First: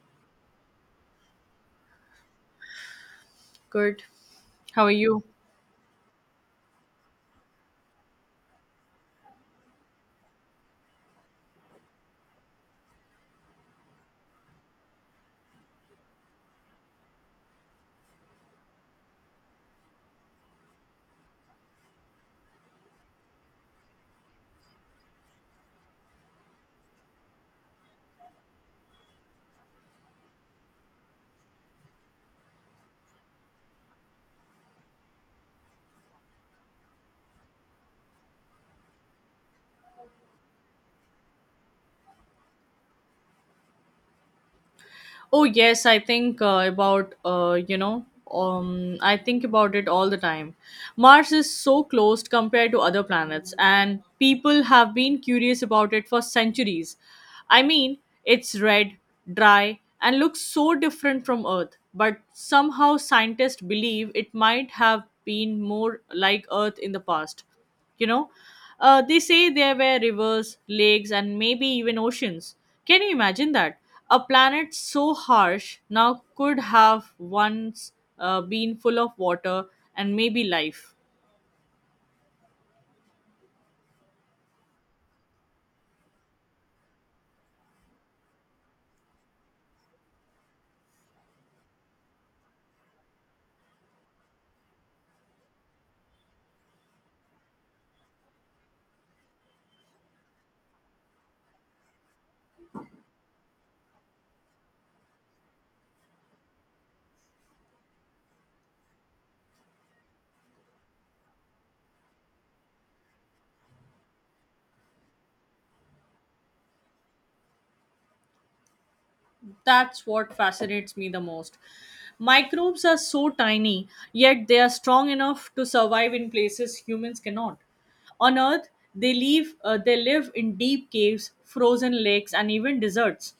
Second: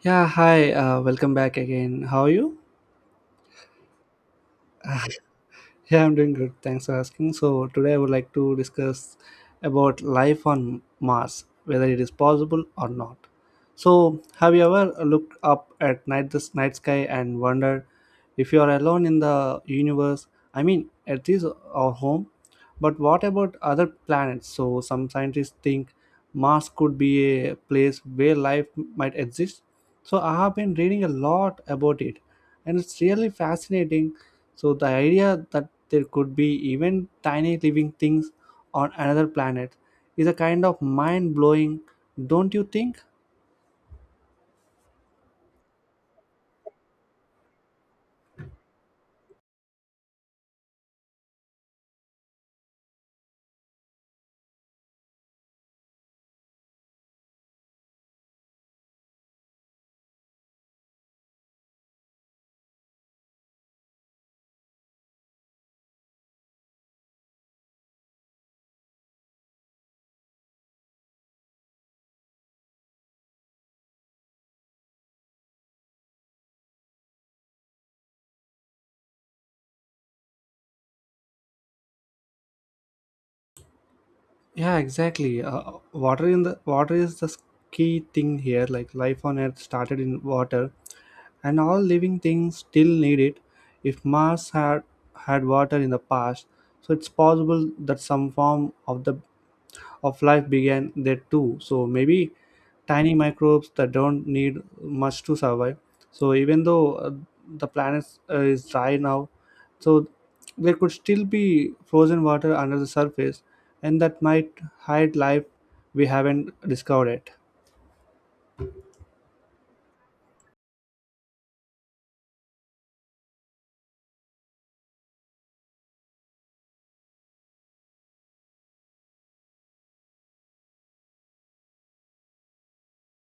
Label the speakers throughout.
Speaker 1: Yeah, hi, welcome back again. How are you?
Speaker 2: Good. How are you?
Speaker 1: Yeah, I'm doing good. Thanks for asking. So, today I would like to discuss about life on Mars, whether it is possible or not. So, have you ever looked up at night this night sky and wondered if you are alone in the universe? I mean, at least our home. But what about other planets? So, some scientists think Mars could be a place where life might exist. So, I have been reading a lot about it, and it's really fascinating. So, the idea that there could be even tiny living things on another planet is a kind of mind blowing, don't you think?
Speaker 2: Oh yes, I think I think about it all the time. Mars is so closed compared to other planets, and people have been curious about it for centuries. I mean, it's red, dry, and looks so different from Earth, but somehow scientists believe it might have been more like Earth in the past. you know they say there were rivers, lakes, and maybe even oceans. Can you imagine that? A planet so harsh now could have once been full of water and maybe life.
Speaker 1: Yeah, exactly. Water in the water is the key thing here. Like life on Earth started in water, and all living things still need it. If mars had water in the past, so it's possible that some form of life began there too. So maybe tiny microbes that don't need much to survive. So even though the planet is dry now, so there could still be frozen water under the surface, and that might hide life we haven't discovered yet.
Speaker 2: That's what fascinates me the most. Microbes are so tiny, yet they are strong enough to survive in places humans cannot. On Earth they live in deep caves, frozen lakes, and even deserts.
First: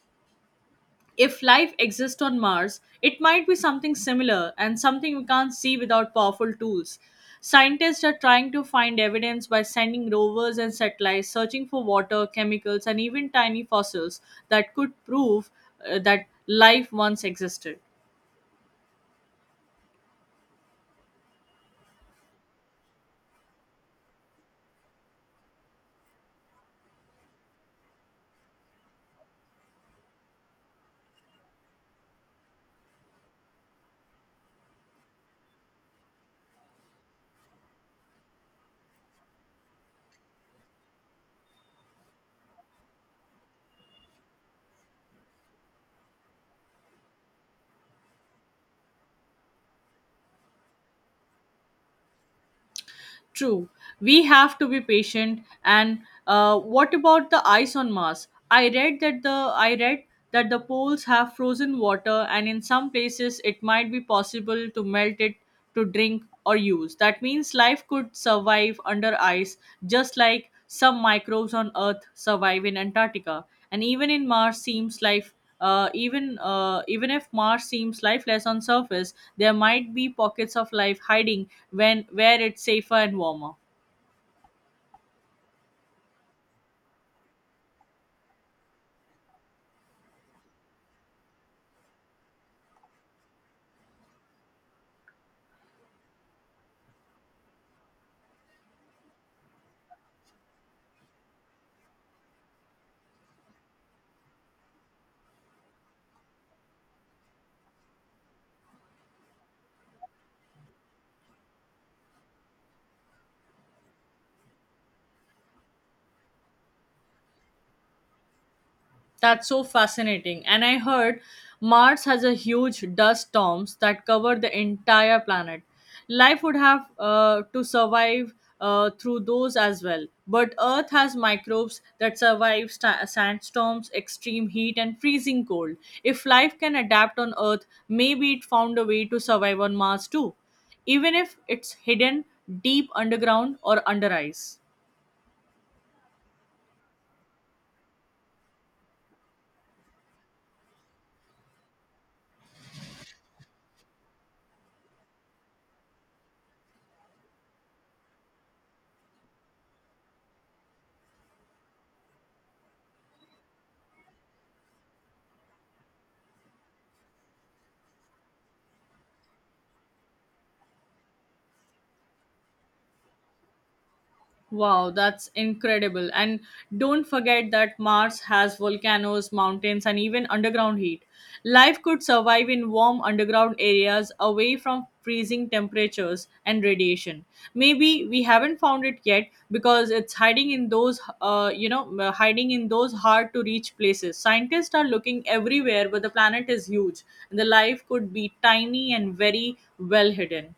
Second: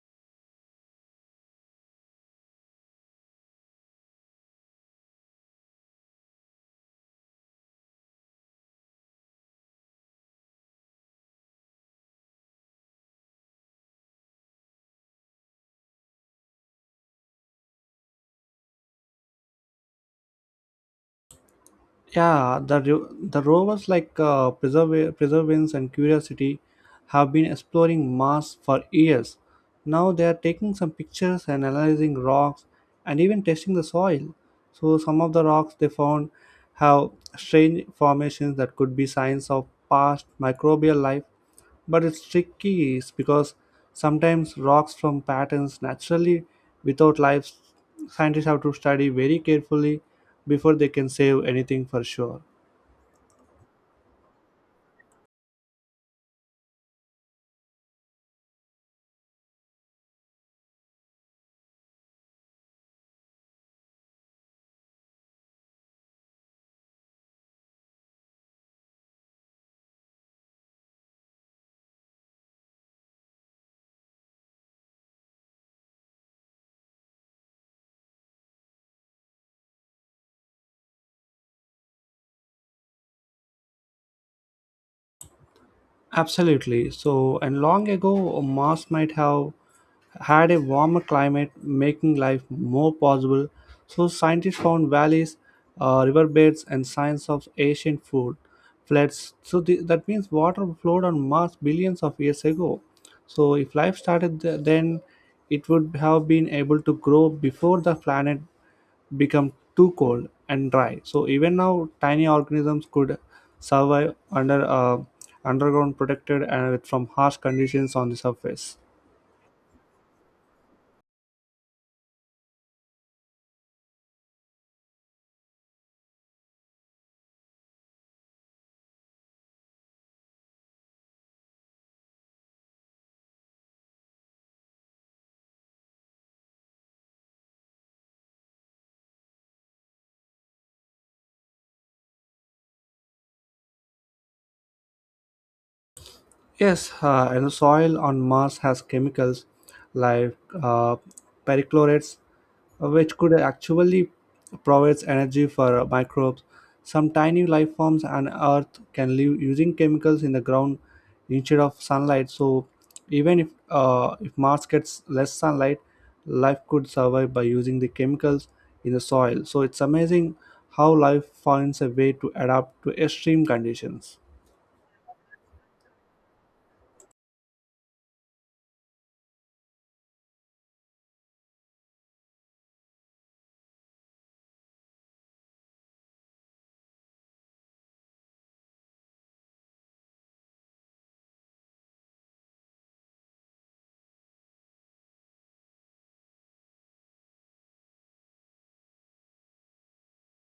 Speaker 2: If life exists on Mars, it might be something similar and something we can't see without powerful tools. Scientists are trying to find evidence by sending rovers and satellites searching for water, chemicals, and even tiny fossils that could prove that life once existed.
Speaker 1: Yeah, the rovers like perseverance and curiosity have been exploring mars for years. Now they are taking some pictures and analyzing rocks and even testing the soil. So some of the rocks they found have strange formations that could be signs of past microbial life, but it's tricky is because sometimes rocks from patterns naturally without life. Scientists have to study very carefully before they can save anything for sure.
Speaker 2: True, we have to be patient. And what about the ice on Mars? I read that the poles have frozen water, and in some places it might be possible to melt it to drink or use. That means life could survive under ice, just like some microbes on Earth survive in Antarctica. And even in mars seems life even Even if Mars seems lifeless on surface, there might be pockets of life hiding when where it's safer and warmer.
Speaker 1: Absolutely. So and long ago mars might have had a warmer climate, making life more possible. So, scientists found valleys, riverbeds, and signs of ancient food floods. So that means water flowed on Mars billions of years ago. So, if life started then, it would have been able to grow before the planet become too cold and dry. So, even now, tiny organisms could survive underground protected and from harsh conditions on the surface.
Speaker 2: That's so fascinating. And I heard Mars has a huge dust storms that cover the entire planet. Life would have to survive through those as well. But Earth has microbes that survive sandstorms, extreme heat, and freezing cold. If life can adapt on Earth, maybe it found a way to survive on Mars too, even if it's hidden deep underground or under ice.
Speaker 1: Yes, and the soil on Mars has chemicals like uh, perchlorates, which could actually provides energy for microbes. Some tiny life forms on Earth can live using chemicals in the ground instead of sunlight. So, even if Mars gets less sunlight, life could survive by using the chemicals in the soil. So, it's amazing how life finds a way to adapt to extreme conditions.
Speaker 2: Wow, that's incredible. And don't forget that Mars has volcanoes, mountains, and even underground heat. Life could survive in warm underground areas away from freezing temperatures and radiation. Maybe we haven't found it yet because it's hiding in those hard to reach places. Scientists are looking everywhere, but the planet is huge and the life could be tiny and very well hidden.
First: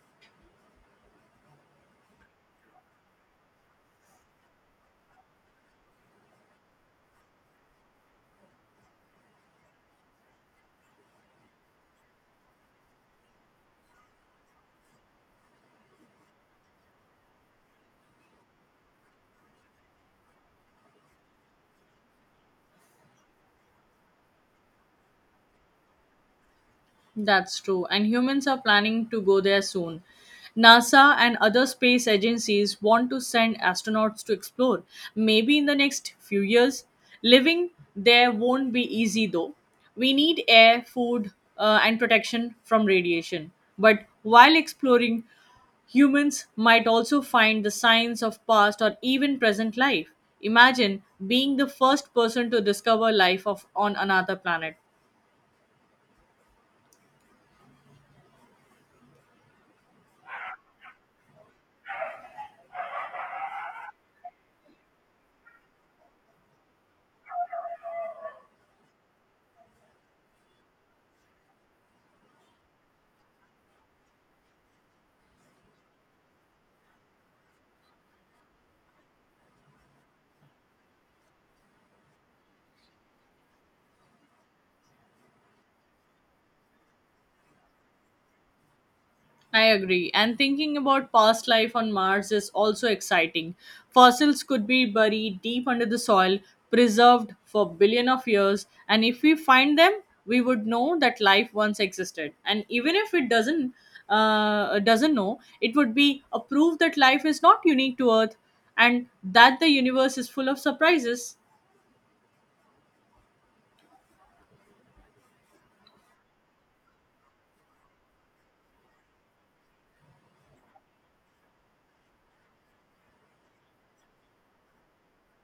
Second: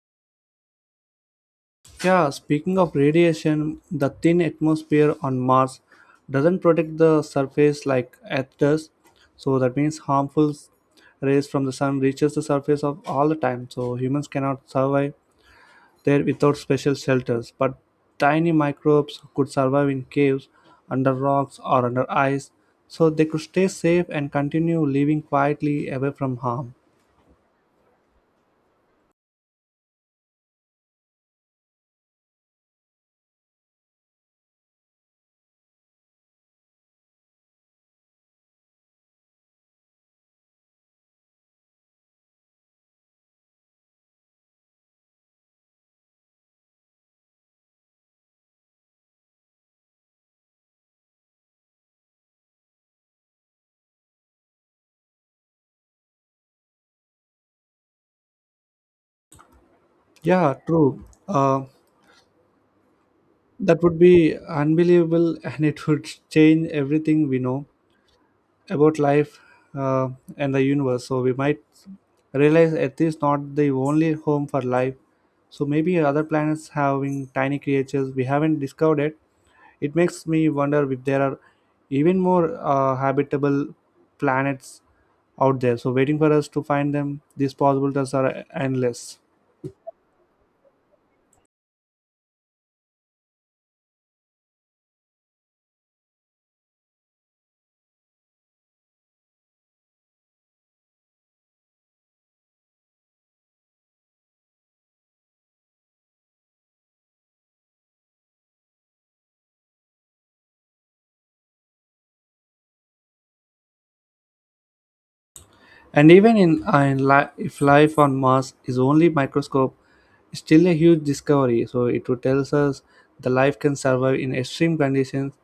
Speaker 1: Yeah, speaking of radiation, the thin atmosphere on Mars doesn't protect the surface like Earth does. So that means harmful rays from the sun reaches the surface of all the time. So humans cannot survive there without special shelters. But tiny microbes could survive in caves, under rocks or under ice. So they could stay safe and continue living quietly away from harm.
Speaker 2: That's true. And humans are planning to go there soon. NASA and other space agencies want to send astronauts to explore. Maybe in the next few years. Living there won't be easy though. We need air, food, and protection from radiation. But while exploring, humans might also find the signs of past or even present life. Imagine being the first person to discover on another planet.
Speaker 1: Yeah, true. That would be unbelievable, and it would change everything we know about life uh, and the universe. So we might realize Earth is not the only home for life. So maybe other planets having tiny creatures we haven't discovered yet. It makes me wonder if there are even more habitable planets out there. So waiting for us to find them, these possibilities are endless.
Speaker 2: I agree. And thinking about past life on Mars is also exciting. Fossils could be buried deep under the soil, preserved for billion of years, and if we find them, we would know that life once existed. And even if it doesn't know, it would be a proof that life is not unique to Earth and that the universe is full of surprises.
Speaker 1: And even if life on Mars is only microscope, it's still a huge discovery. So it would tells us the life can survive in extreme conditions,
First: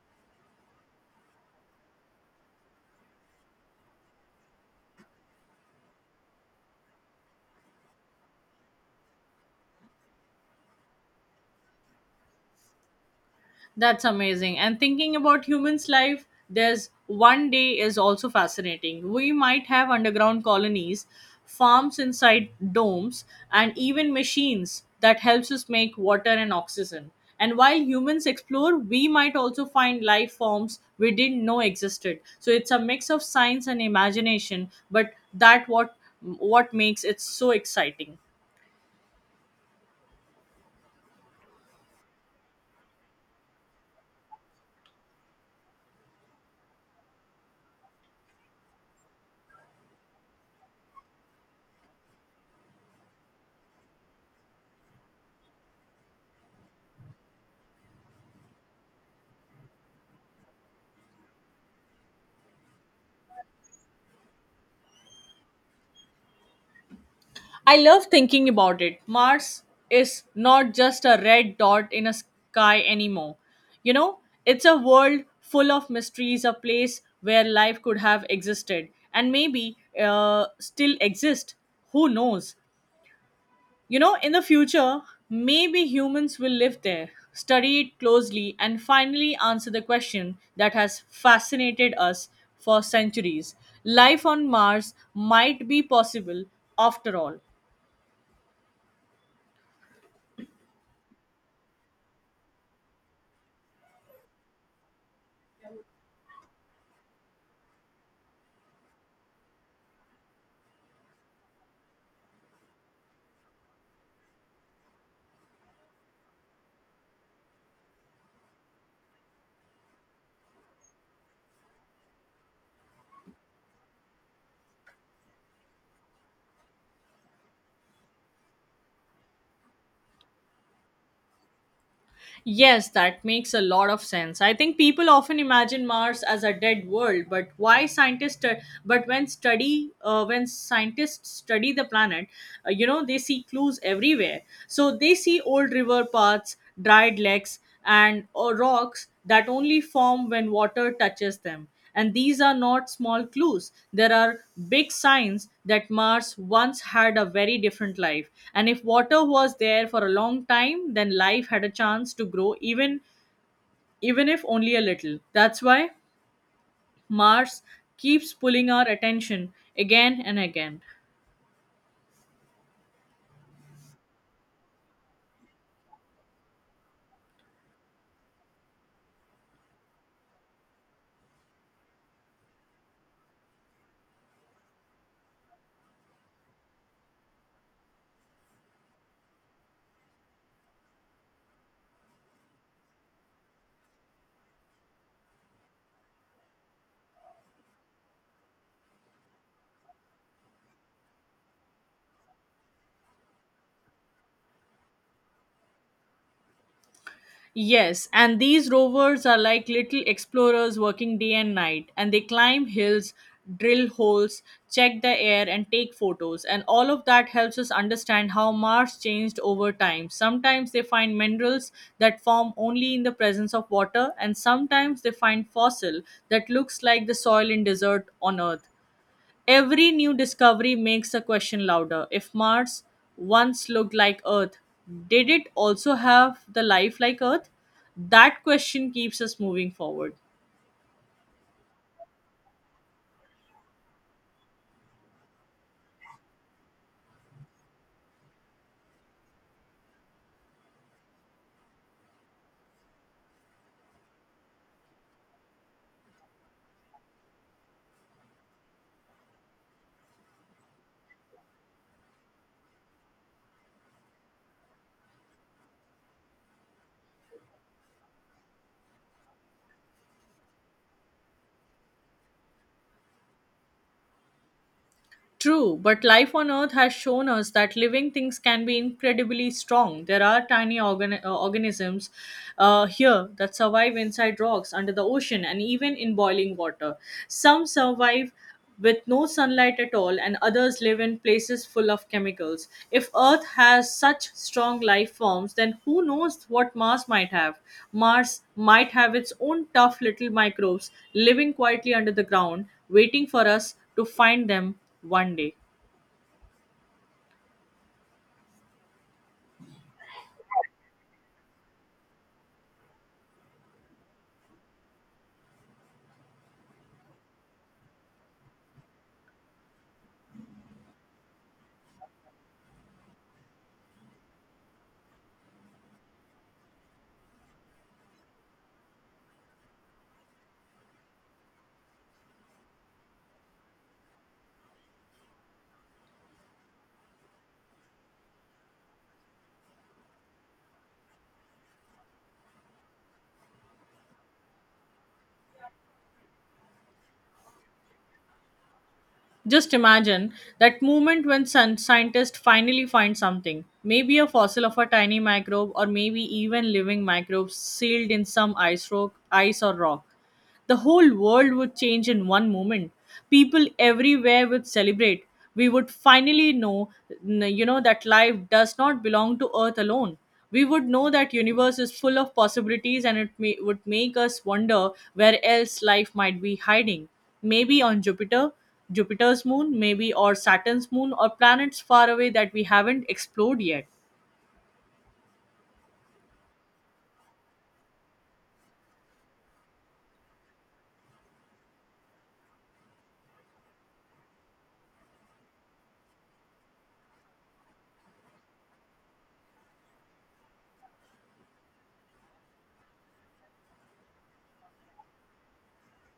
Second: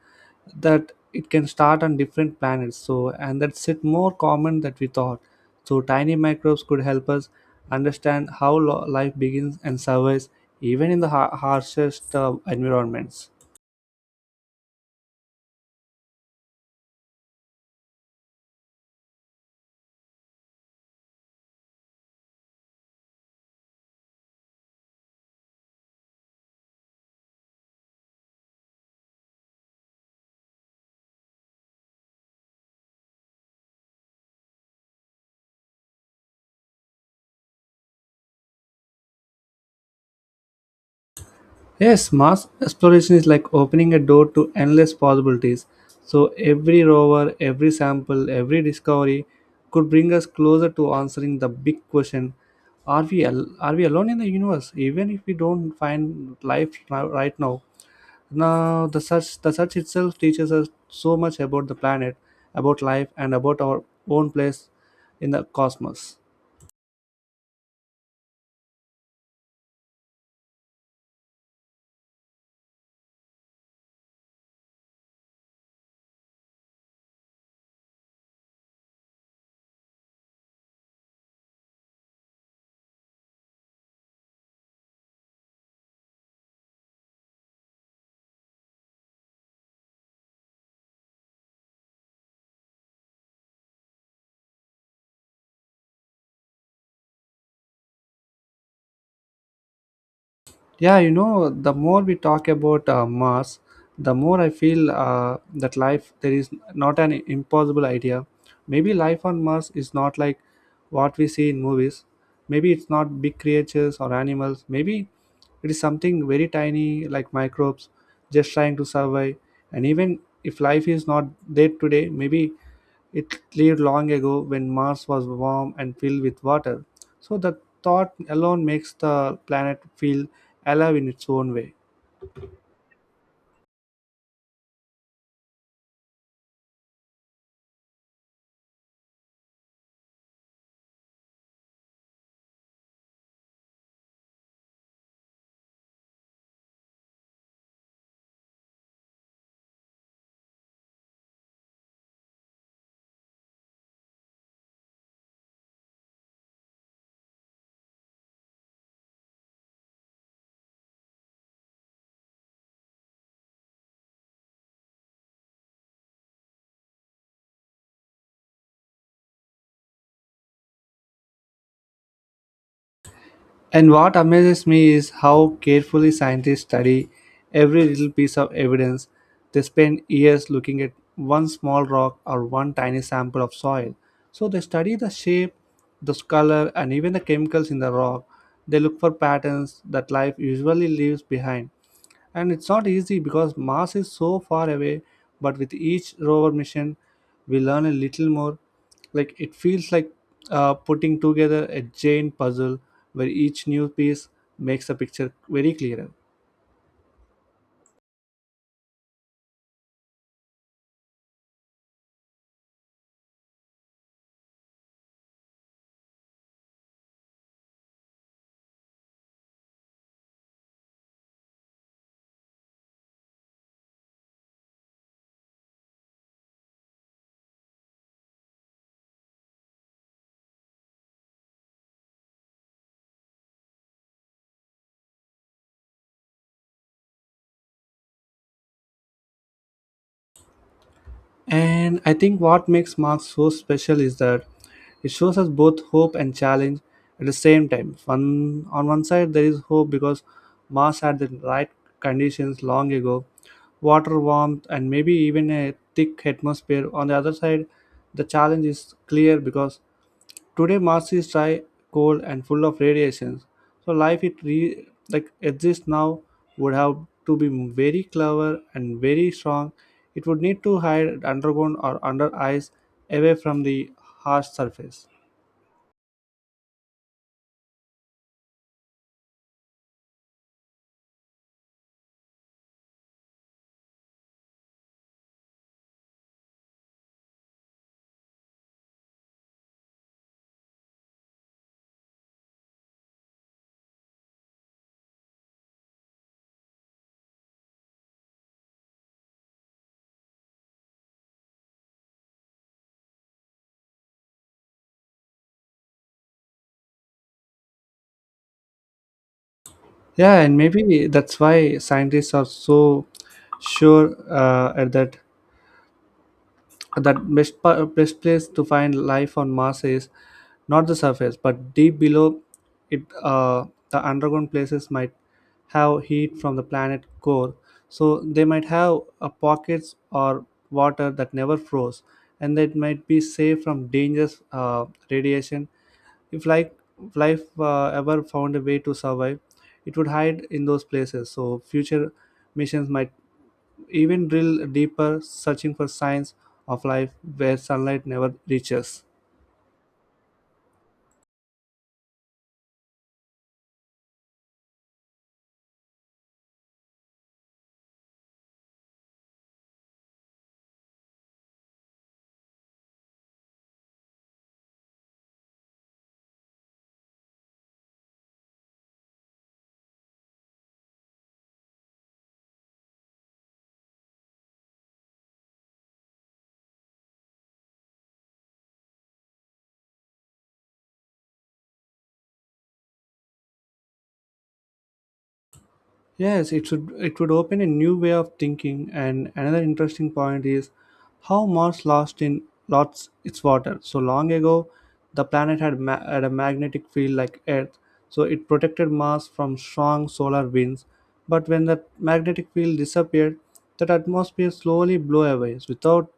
Speaker 1: that it can start on different planets. So and that's it more common that we thought. So tiny microbes could help us understand how life begins and survives even in the harshest environments.
Speaker 2: That's amazing. And thinking about humans' life, there's one day is also fascinating. We might have underground colonies, farms inside domes, and even machines that helps us make water and oxygen. And while humans explore, we might also find life forms we didn't know existed. So it's a mix of science and imagination, but that what makes it so exciting.
Speaker 1: Yes, Mars exploration is like opening a door to endless possibilities. So every rover, every sample, every discovery could bring us closer to answering the big question: are we are we alone in the universe? Even if we don't find life now, right now. Now the search itself teaches us so much about the planet, about life, and about our own place in the cosmos.
Speaker 2: I love thinking about it. Mars is not just a red dot in a sky anymore. You know, it's a world full of mysteries, a place where life could have existed and maybe still exist. Who knows? You know, in the future, maybe humans will live there, study it closely, and finally answer the question that has fascinated us for centuries. Life on Mars might be possible after all.
Speaker 1: Yeah, you know, the more we talk about Mars, the more I feel that life there is not an impossible idea. Maybe life on Mars is not like what we see in movies. Maybe it's not big creatures or animals. Maybe it is something very tiny like microbes just trying to survive. And even if life is not there today, maybe it lived long ago when Mars was warm and filled with water. So the thought alone makes the planet feel alive in its own way.
Speaker 2: Yes, that makes a lot of sense. I think people often imagine Mars as a dead world, but why scientists? But when scientists study the planet, they see clues everywhere. So they see old river paths, dried lakes, and rocks that only form when water touches them. And these are not small clues. There are big signs that Mars once had a very different life. And if water was there for a long time, then life had a chance to grow even if only a little. That's why Mars keeps pulling our attention again and again.
Speaker 1: And what amazes me is how carefully scientists study every little piece of evidence. They spend years looking at one small rock or one tiny sample of soil. So they study the shape, the color, and even the chemicals in the rock. They look for patterns that life usually leaves behind. And it's not easy because Mars is so far away, but with each rover mission, we learn a little more. Like it feels like putting together a giant puzzle where each new piece makes the picture very clearer.
Speaker 2: Yes, and these rovers are like little explorers working day and night, and they climb hills, drill holes, check the air, and take photos. And all of that helps us understand how Mars changed over time. Sometimes they find minerals that form only in the presence of water, and sometimes they find fossil that looks like the soil in desert on Earth. Every new discovery makes the question louder. If Mars once looked like Earth, did it also have the life like Earth? That question keeps us moving forward.
Speaker 1: And I think what makes Mark so special is that it shows us both hope and challenge at the same time. On one side, there is hope because Mars had the right conditions long ago, water, warmth, and maybe even a thick atmosphere. On the other side, the challenge is clear because today Mars is dry, cold, and full of radiations. So life like exists now would have to be very clever and very strong. It would need to hide underground or under ice, away from the harsh surface.
Speaker 2: True, but life on Earth has shown us that living things can be incredibly strong. There are tiny organisms here that survive inside rocks, under the ocean, and even in boiling water. Some survive with no sunlight at all, and others live in places full of chemicals. If Earth has such strong life forms, then who knows what Mars might have? Mars might have its own tough little microbes living quietly under the ground, waiting for us to find them one day.
Speaker 1: Yeah, and maybe that's why scientists are so sure at that that best place to find life on Mars is not the surface, but deep below it. The underground places might have heat from the planet core, so they might have pockets or water that never froze, and that might be safe from dangerous radiation. If like if life ever found a way to survive, it would hide in those places. So future missions might even drill deeper, searching for signs of life where sunlight never reaches.
Speaker 2: Just imagine that moment when scientists finally find something. Maybe a fossil of a tiny microbe, or maybe even living microbes sealed in some ice or rock. The whole world would change in one moment. People everywhere would celebrate. We would finally know, you know, that life does not belong to Earth alone. We would know that universe is full of possibilities, and would make us wonder where else life might be hiding. Maybe on Jupiter's moon, maybe, or Saturn's moon, or planets far away that we haven't explored yet.
Speaker 1: Yes, it would open a new way of thinking, and another interesting point is how Mars lost its water. So long ago the planet had a magnetic field like Earth, so it protected Mars from strong solar winds. But when the magnetic field disappeared, that atmosphere slowly blew away. Without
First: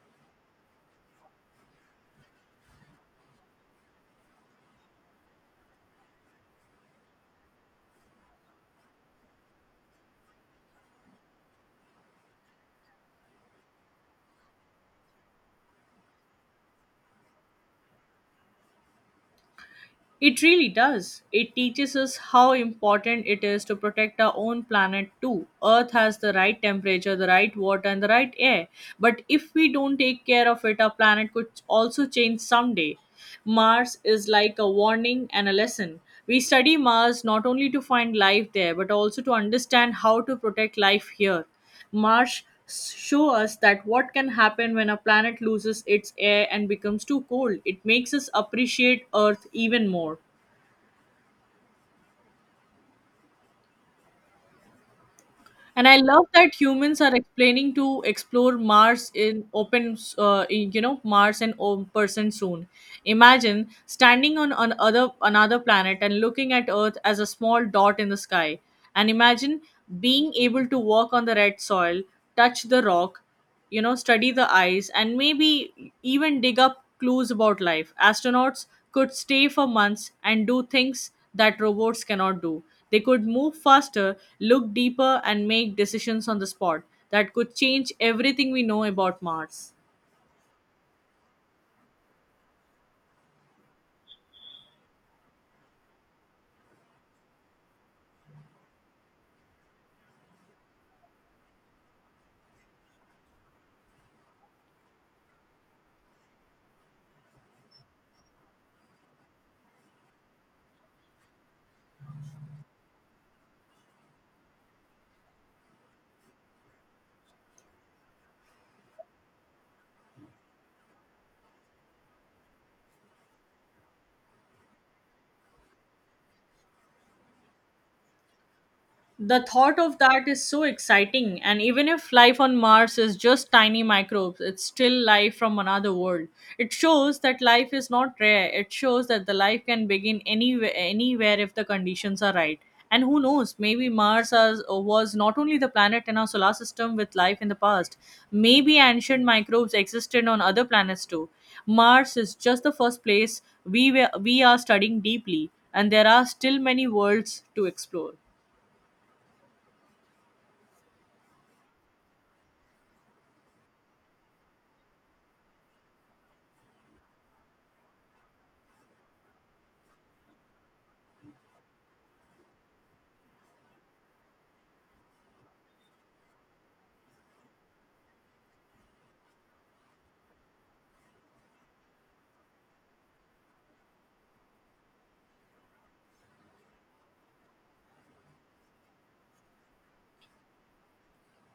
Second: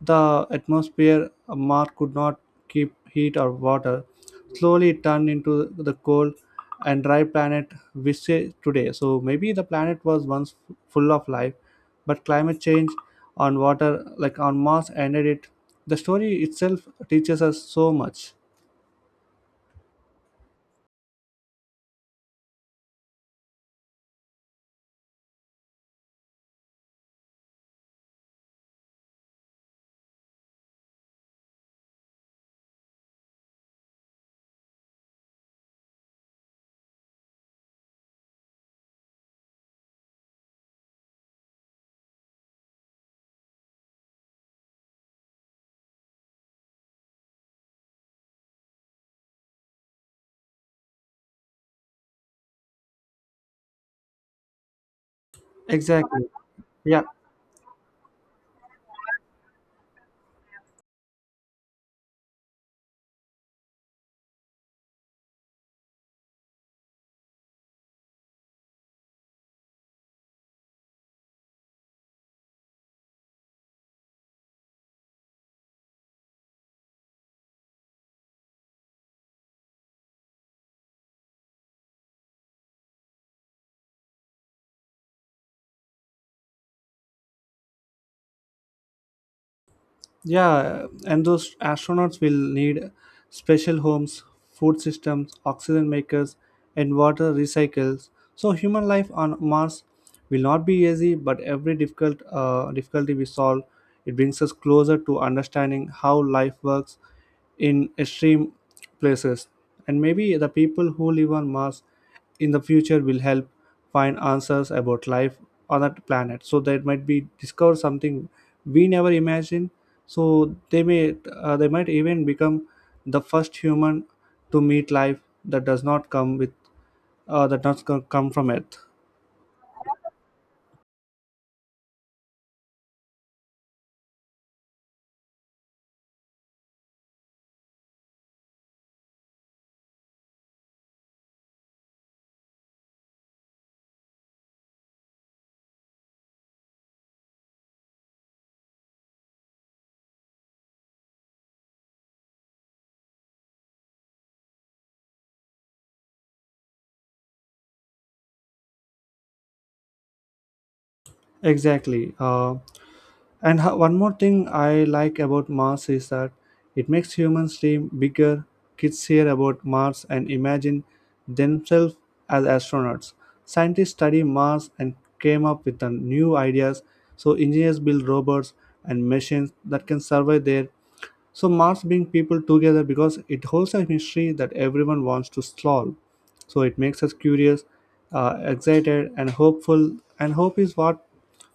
Speaker 1: the atmosphere, Mars could not keep heat or water, slowly turned into the cold and dry planet we see today. So maybe the planet was once full of life, but climate change on water, like on Mars, ended it. The story itself teaches us so much.
Speaker 2: It really does. It teaches us how important it is to protect our own planet too. Earth has the right temperature, the right water, and the right air. But if we don't take care of it, our planet could also change someday. Mars is like a warning and a lesson. We study Mars not only to find life there, but also to understand how to protect life here. Marsh show us that what can happen when a planet loses its air and becomes too cold. It makes us appreciate Earth even more. And I
Speaker 1: Exactly.
Speaker 2: love that humans
Speaker 1: Yeah.
Speaker 2: are explaining to explore Mars in open person soon. Imagine standing on another planet and looking at Earth as a small dot in the sky. And imagine being able to walk on the red soil, touch the rock, you know, study the ice, and maybe even dig up clues about life. Astronauts could stay for months and do things that robots cannot do. They could move faster, look deeper, and make decisions on the spot that could change everything we know about Mars.
Speaker 1: Yeah, and those astronauts will need special homes, food systems, oxygen makers, and water recycles. So human life on Mars will not be easy, but every difficulty we solve, it brings us closer to understanding how life works in extreme places. And maybe the people who live on Mars in the future will help find answers about life on that planet, so that might be discover something we never imagined. So they may they might even become the first human to meet life that does not come with that does not come from earth.
Speaker 2: The thought of that is so exciting, and even if life on Mars is just tiny microbes, it's still life from another world. It shows that life is not rare. It shows that the life can begin anywhere if the conditions are right. And who knows, maybe was not only the planet in our solar system with life in the past. Maybe ancient microbes existed on other planets too. Mars is just the first place we are studying deeply, and there are still many worlds to explore.
Speaker 1: Exactly. And one more thing I like about Mars is that it makes humans dream bigger. Kids hear about Mars and imagine themselves as astronauts. Scientists study Mars and came up with the new ideas. So engineers build robots and machines that can survive there, so Mars brings people together because it holds a mystery that everyone wants to solve. So it makes us curious, excited, and hopeful. And hope is what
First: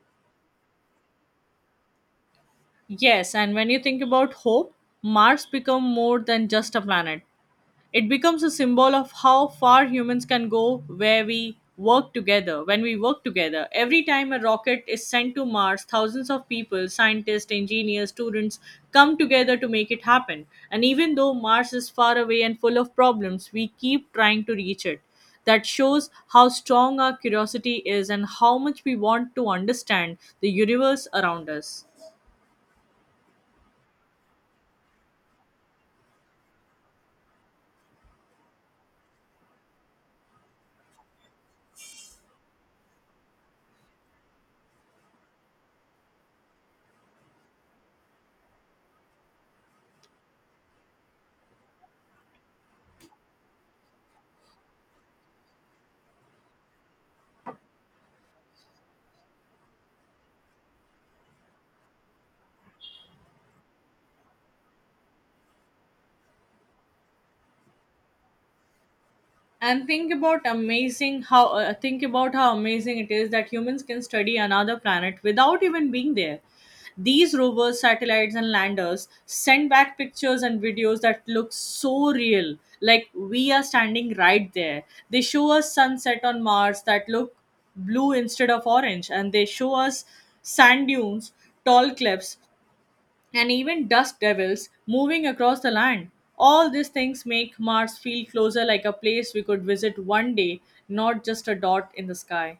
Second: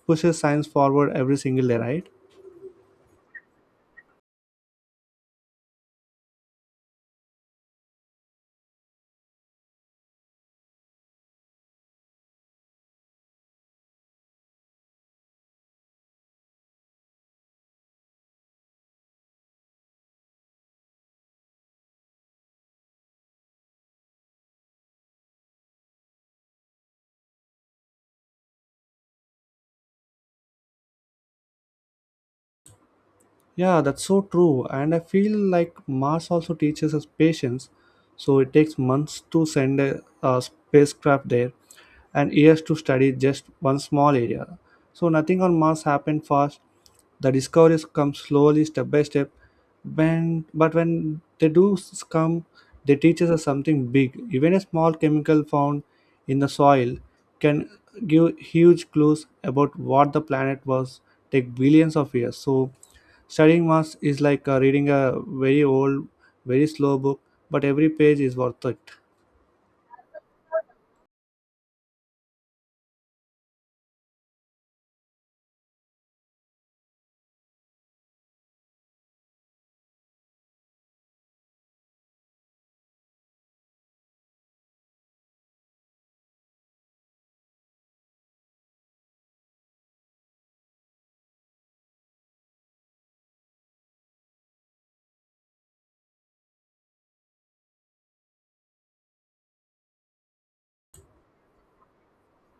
Speaker 1: pushes science forward every single day, right?
Speaker 2: Yes, and when you think about hope, Mars becomes more than just a planet. It becomes a symbol of how far humans can go where we work together. When we work together, every time a rocket is sent to Mars, thousands of people, scientists, engineers, students come together to make it happen. And even though Mars is far away and full of problems, we keep trying to reach it. That shows how strong our curiosity is and how much we want to understand the universe around us.
Speaker 1: Yeah, that's so true. And I feel like Mars also teaches us patience. So it takes months to send a spacecraft there and years to study just one small area. So nothing on Mars happened fast. The discoveries come slowly, step by step. But when they come, they teach us something big. Even a small chemical found in the soil can give huge clues about what the planet was, take billions of years. So studying maths is like reading a very old, very slow book, but every page is worth it.
Speaker 2: And think about amazing how Think about how amazing it is that humans can study another planet without even being there. These rovers, satellites, and landers send back pictures and videos that look so real, like we are standing right there. They show us sunset on Mars that look blue instead of orange, and they show us sand dunes, tall cliffs, and even dust devils moving across the land. All these things make Mars feel closer, like a place we could visit one day, not just a dot in the sky.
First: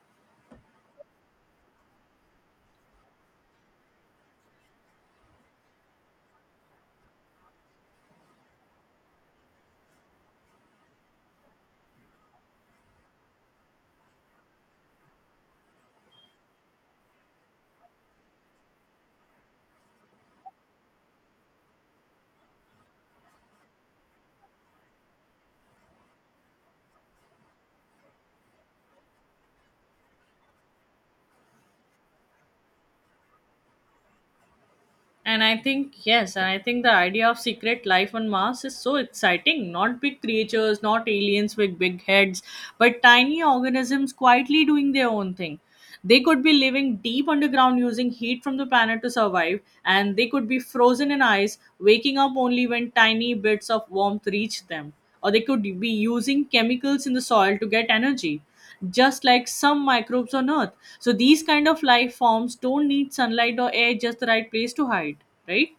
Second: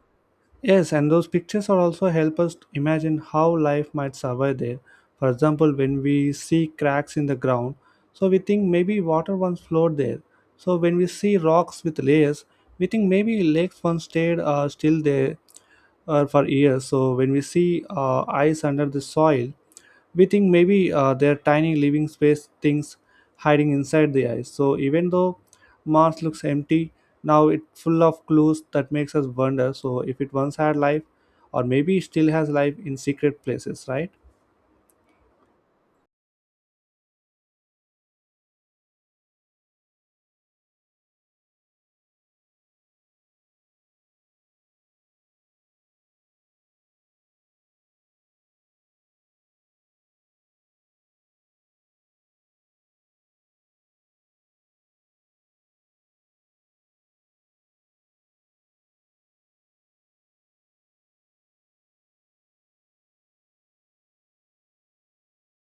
Speaker 1: Yes, and those pictures are also help us to imagine how life might survive there. For example, when we see cracks in the ground, so we think maybe water once flowed there. So when we see rocks with layers, we think maybe lakes once stayed still there for years. So when we see eyes under the soil, we think maybe they're tiny living space things hiding inside the ice. So even though Mars looks empty, now it's full of clues that makes us wonder. So if it once had life, or maybe it still has life in secret places, right?
Speaker 2: And I think the idea of secret life on Mars is so exciting. Not big creatures, not aliens with big heads, but tiny organisms quietly doing their own thing. They could be living deep underground using heat from the planet to survive, and they could be frozen in ice, waking up only when tiny bits of warmth reach them. Or they could be using chemicals in the soil to get energy just like some microbes on Earth. So these kind of life forms don't need sunlight or air, just the right place to hide, right?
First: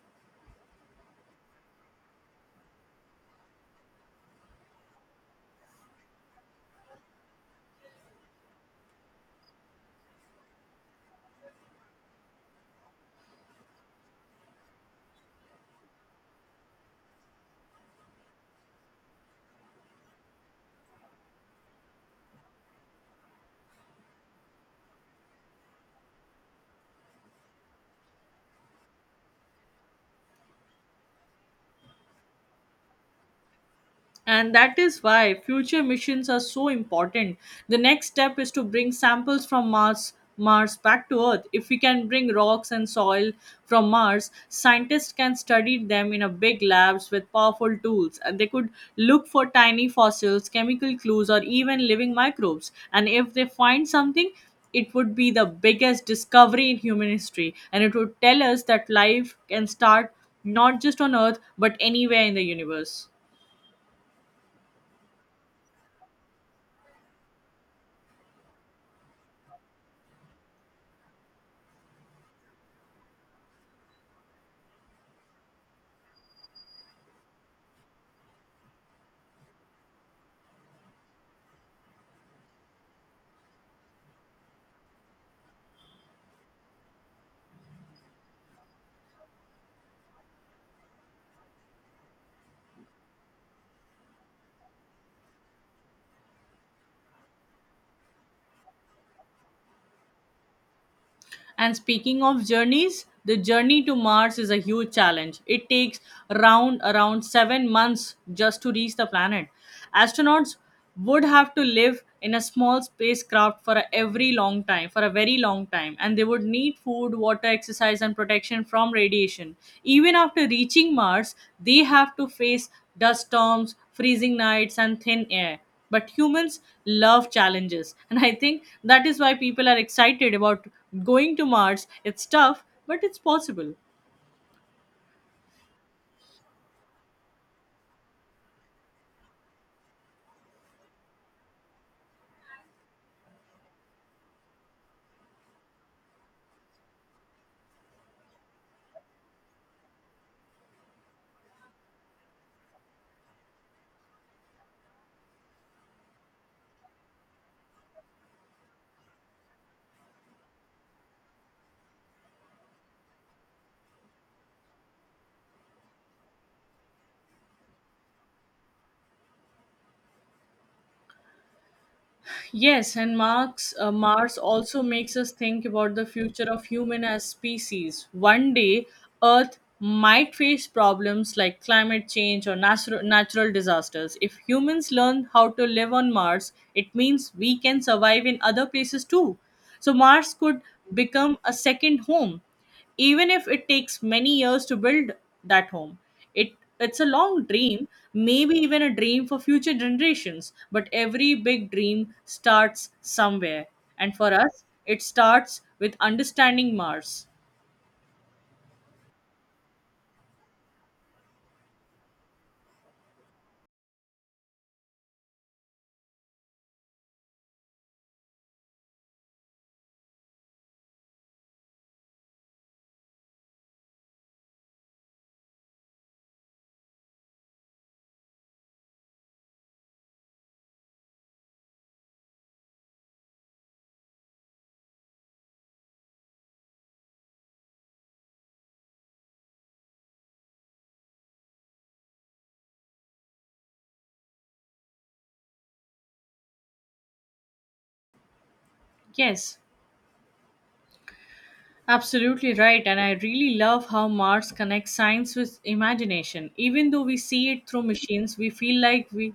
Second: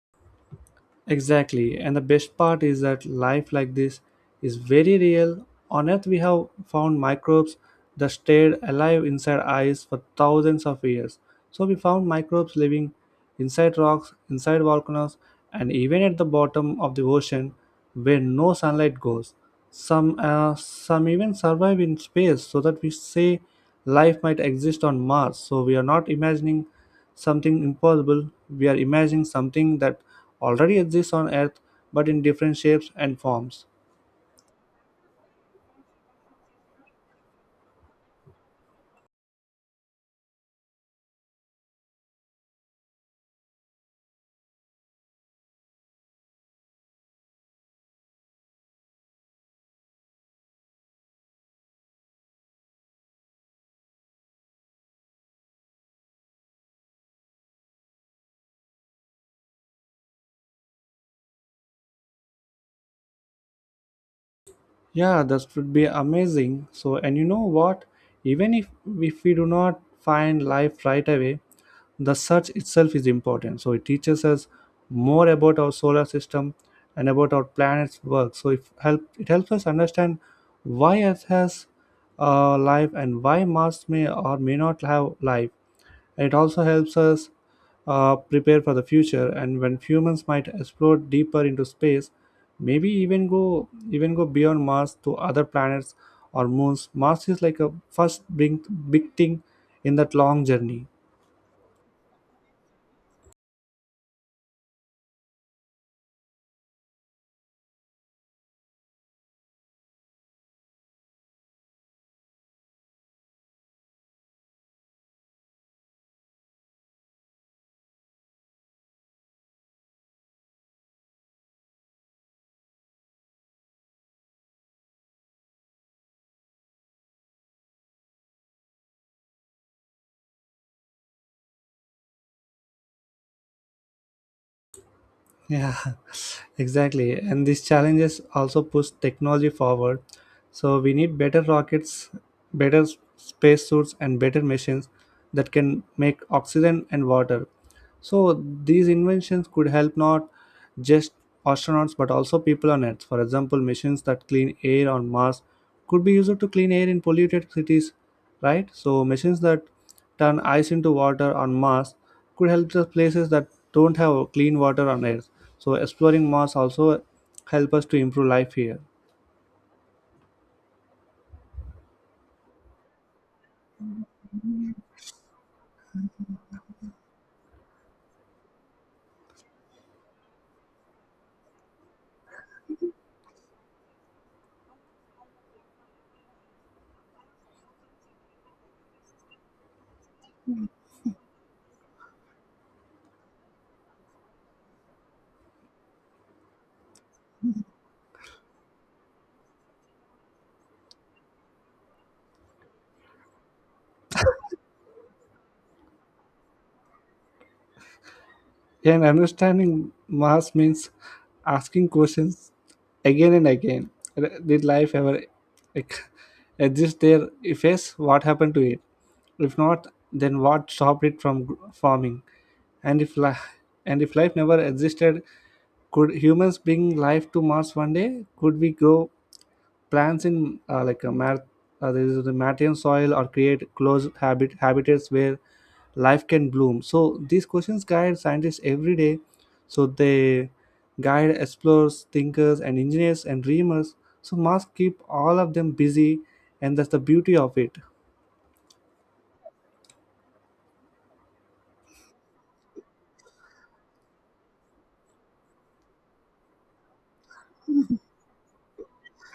Speaker 1: Exactly. And the best part is that life like this is very real. On Earth, we have found microbes that stayed alive inside ice for thousands of years. So, we found microbes living inside rocks, inside volcanoes, and even at the bottom of the ocean where no sunlight goes. Some even survive in space, so that we say life might exist on Mars. So, we are not imagining something impossible. We are imagining something that already exists on Earth but in different shapes and forms.
Speaker 2: And that is why future missions are so important. The next step is to bring samples from Mars back to Earth. If we can bring rocks and soil from Mars, scientists can study them in a big labs with powerful tools, and they could look for tiny fossils, chemical clues, or even living microbes. And if they find something, it would be the biggest discovery in human history, and it would tell us that life can start not just on Earth but anywhere in the universe.
Speaker 1: Yeah, that would be amazing. So, and you know what? Even if we do not find life right away, the search itself is important. So, it teaches us more about our solar system and about our planet's work. So, if help, it helps us understand why Earth has life and why Mars may or may not have life. And it also helps us prepare for the future and when humans might explore deeper into space, maybe even go beyond mars to other planets or moons. Mars is like a first big thing in that long journey.
Speaker 2: And speaking of journeys, the journey to Mars is a huge challenge. It takes around 7 months just to reach the planet. Astronauts would have to live in a small spacecraft for a very long time, and they would need food, water, exercise, and protection from radiation. Even after reaching Mars, they have to face dust storms, freezing nights, and thin air. But humans love challenges and I think that is why people are excited about going to Mars. It's tough, but it's possible.
Speaker 1: Yeah, exactly. And these challenges also push technology forward. So we need better rockets, better space suits, and better machines that can make oxygen and water. So these inventions could help not just astronauts but also people on Earth. For example, machines that clean air on Mars could be used to clean air in polluted cities, right? So machines that turn ice into water on Mars could help the places that don't have clean water on Earth. So exploring Mars also help us to improve life here.
Speaker 2: Yes, and Mars also makes us think about the future of human as species. One day, Earth might face problems like climate change or natural disasters. If humans learn how to live on Mars, it means we can survive in other places too. So Mars could become a second home, even if it takes many years to build that home. It it's a long dream, maybe even a dream for future generations, but every big dream starts somewhere, and for us, it starts with understanding Mars.
Speaker 1: Yeah, and understanding Mars means asking questions again and again. Did life ever ex- exist there? If yes, what happened to it? If not, then what stopped it from forming? And if life never existed, could humans bring life to Mars one day? Could we grow plants in like a mat, there is the Martian soil, or create closed habitats where life can bloom. So these questions guide scientists every day. So they guide explorers, thinkers, and engineers and dreamers. So must keep all of them busy, and that's the beauty of it.
Speaker 2: Yes, absolutely right, and I really love how Mars connects science with imagination. Even though we see it through machines, we feel like we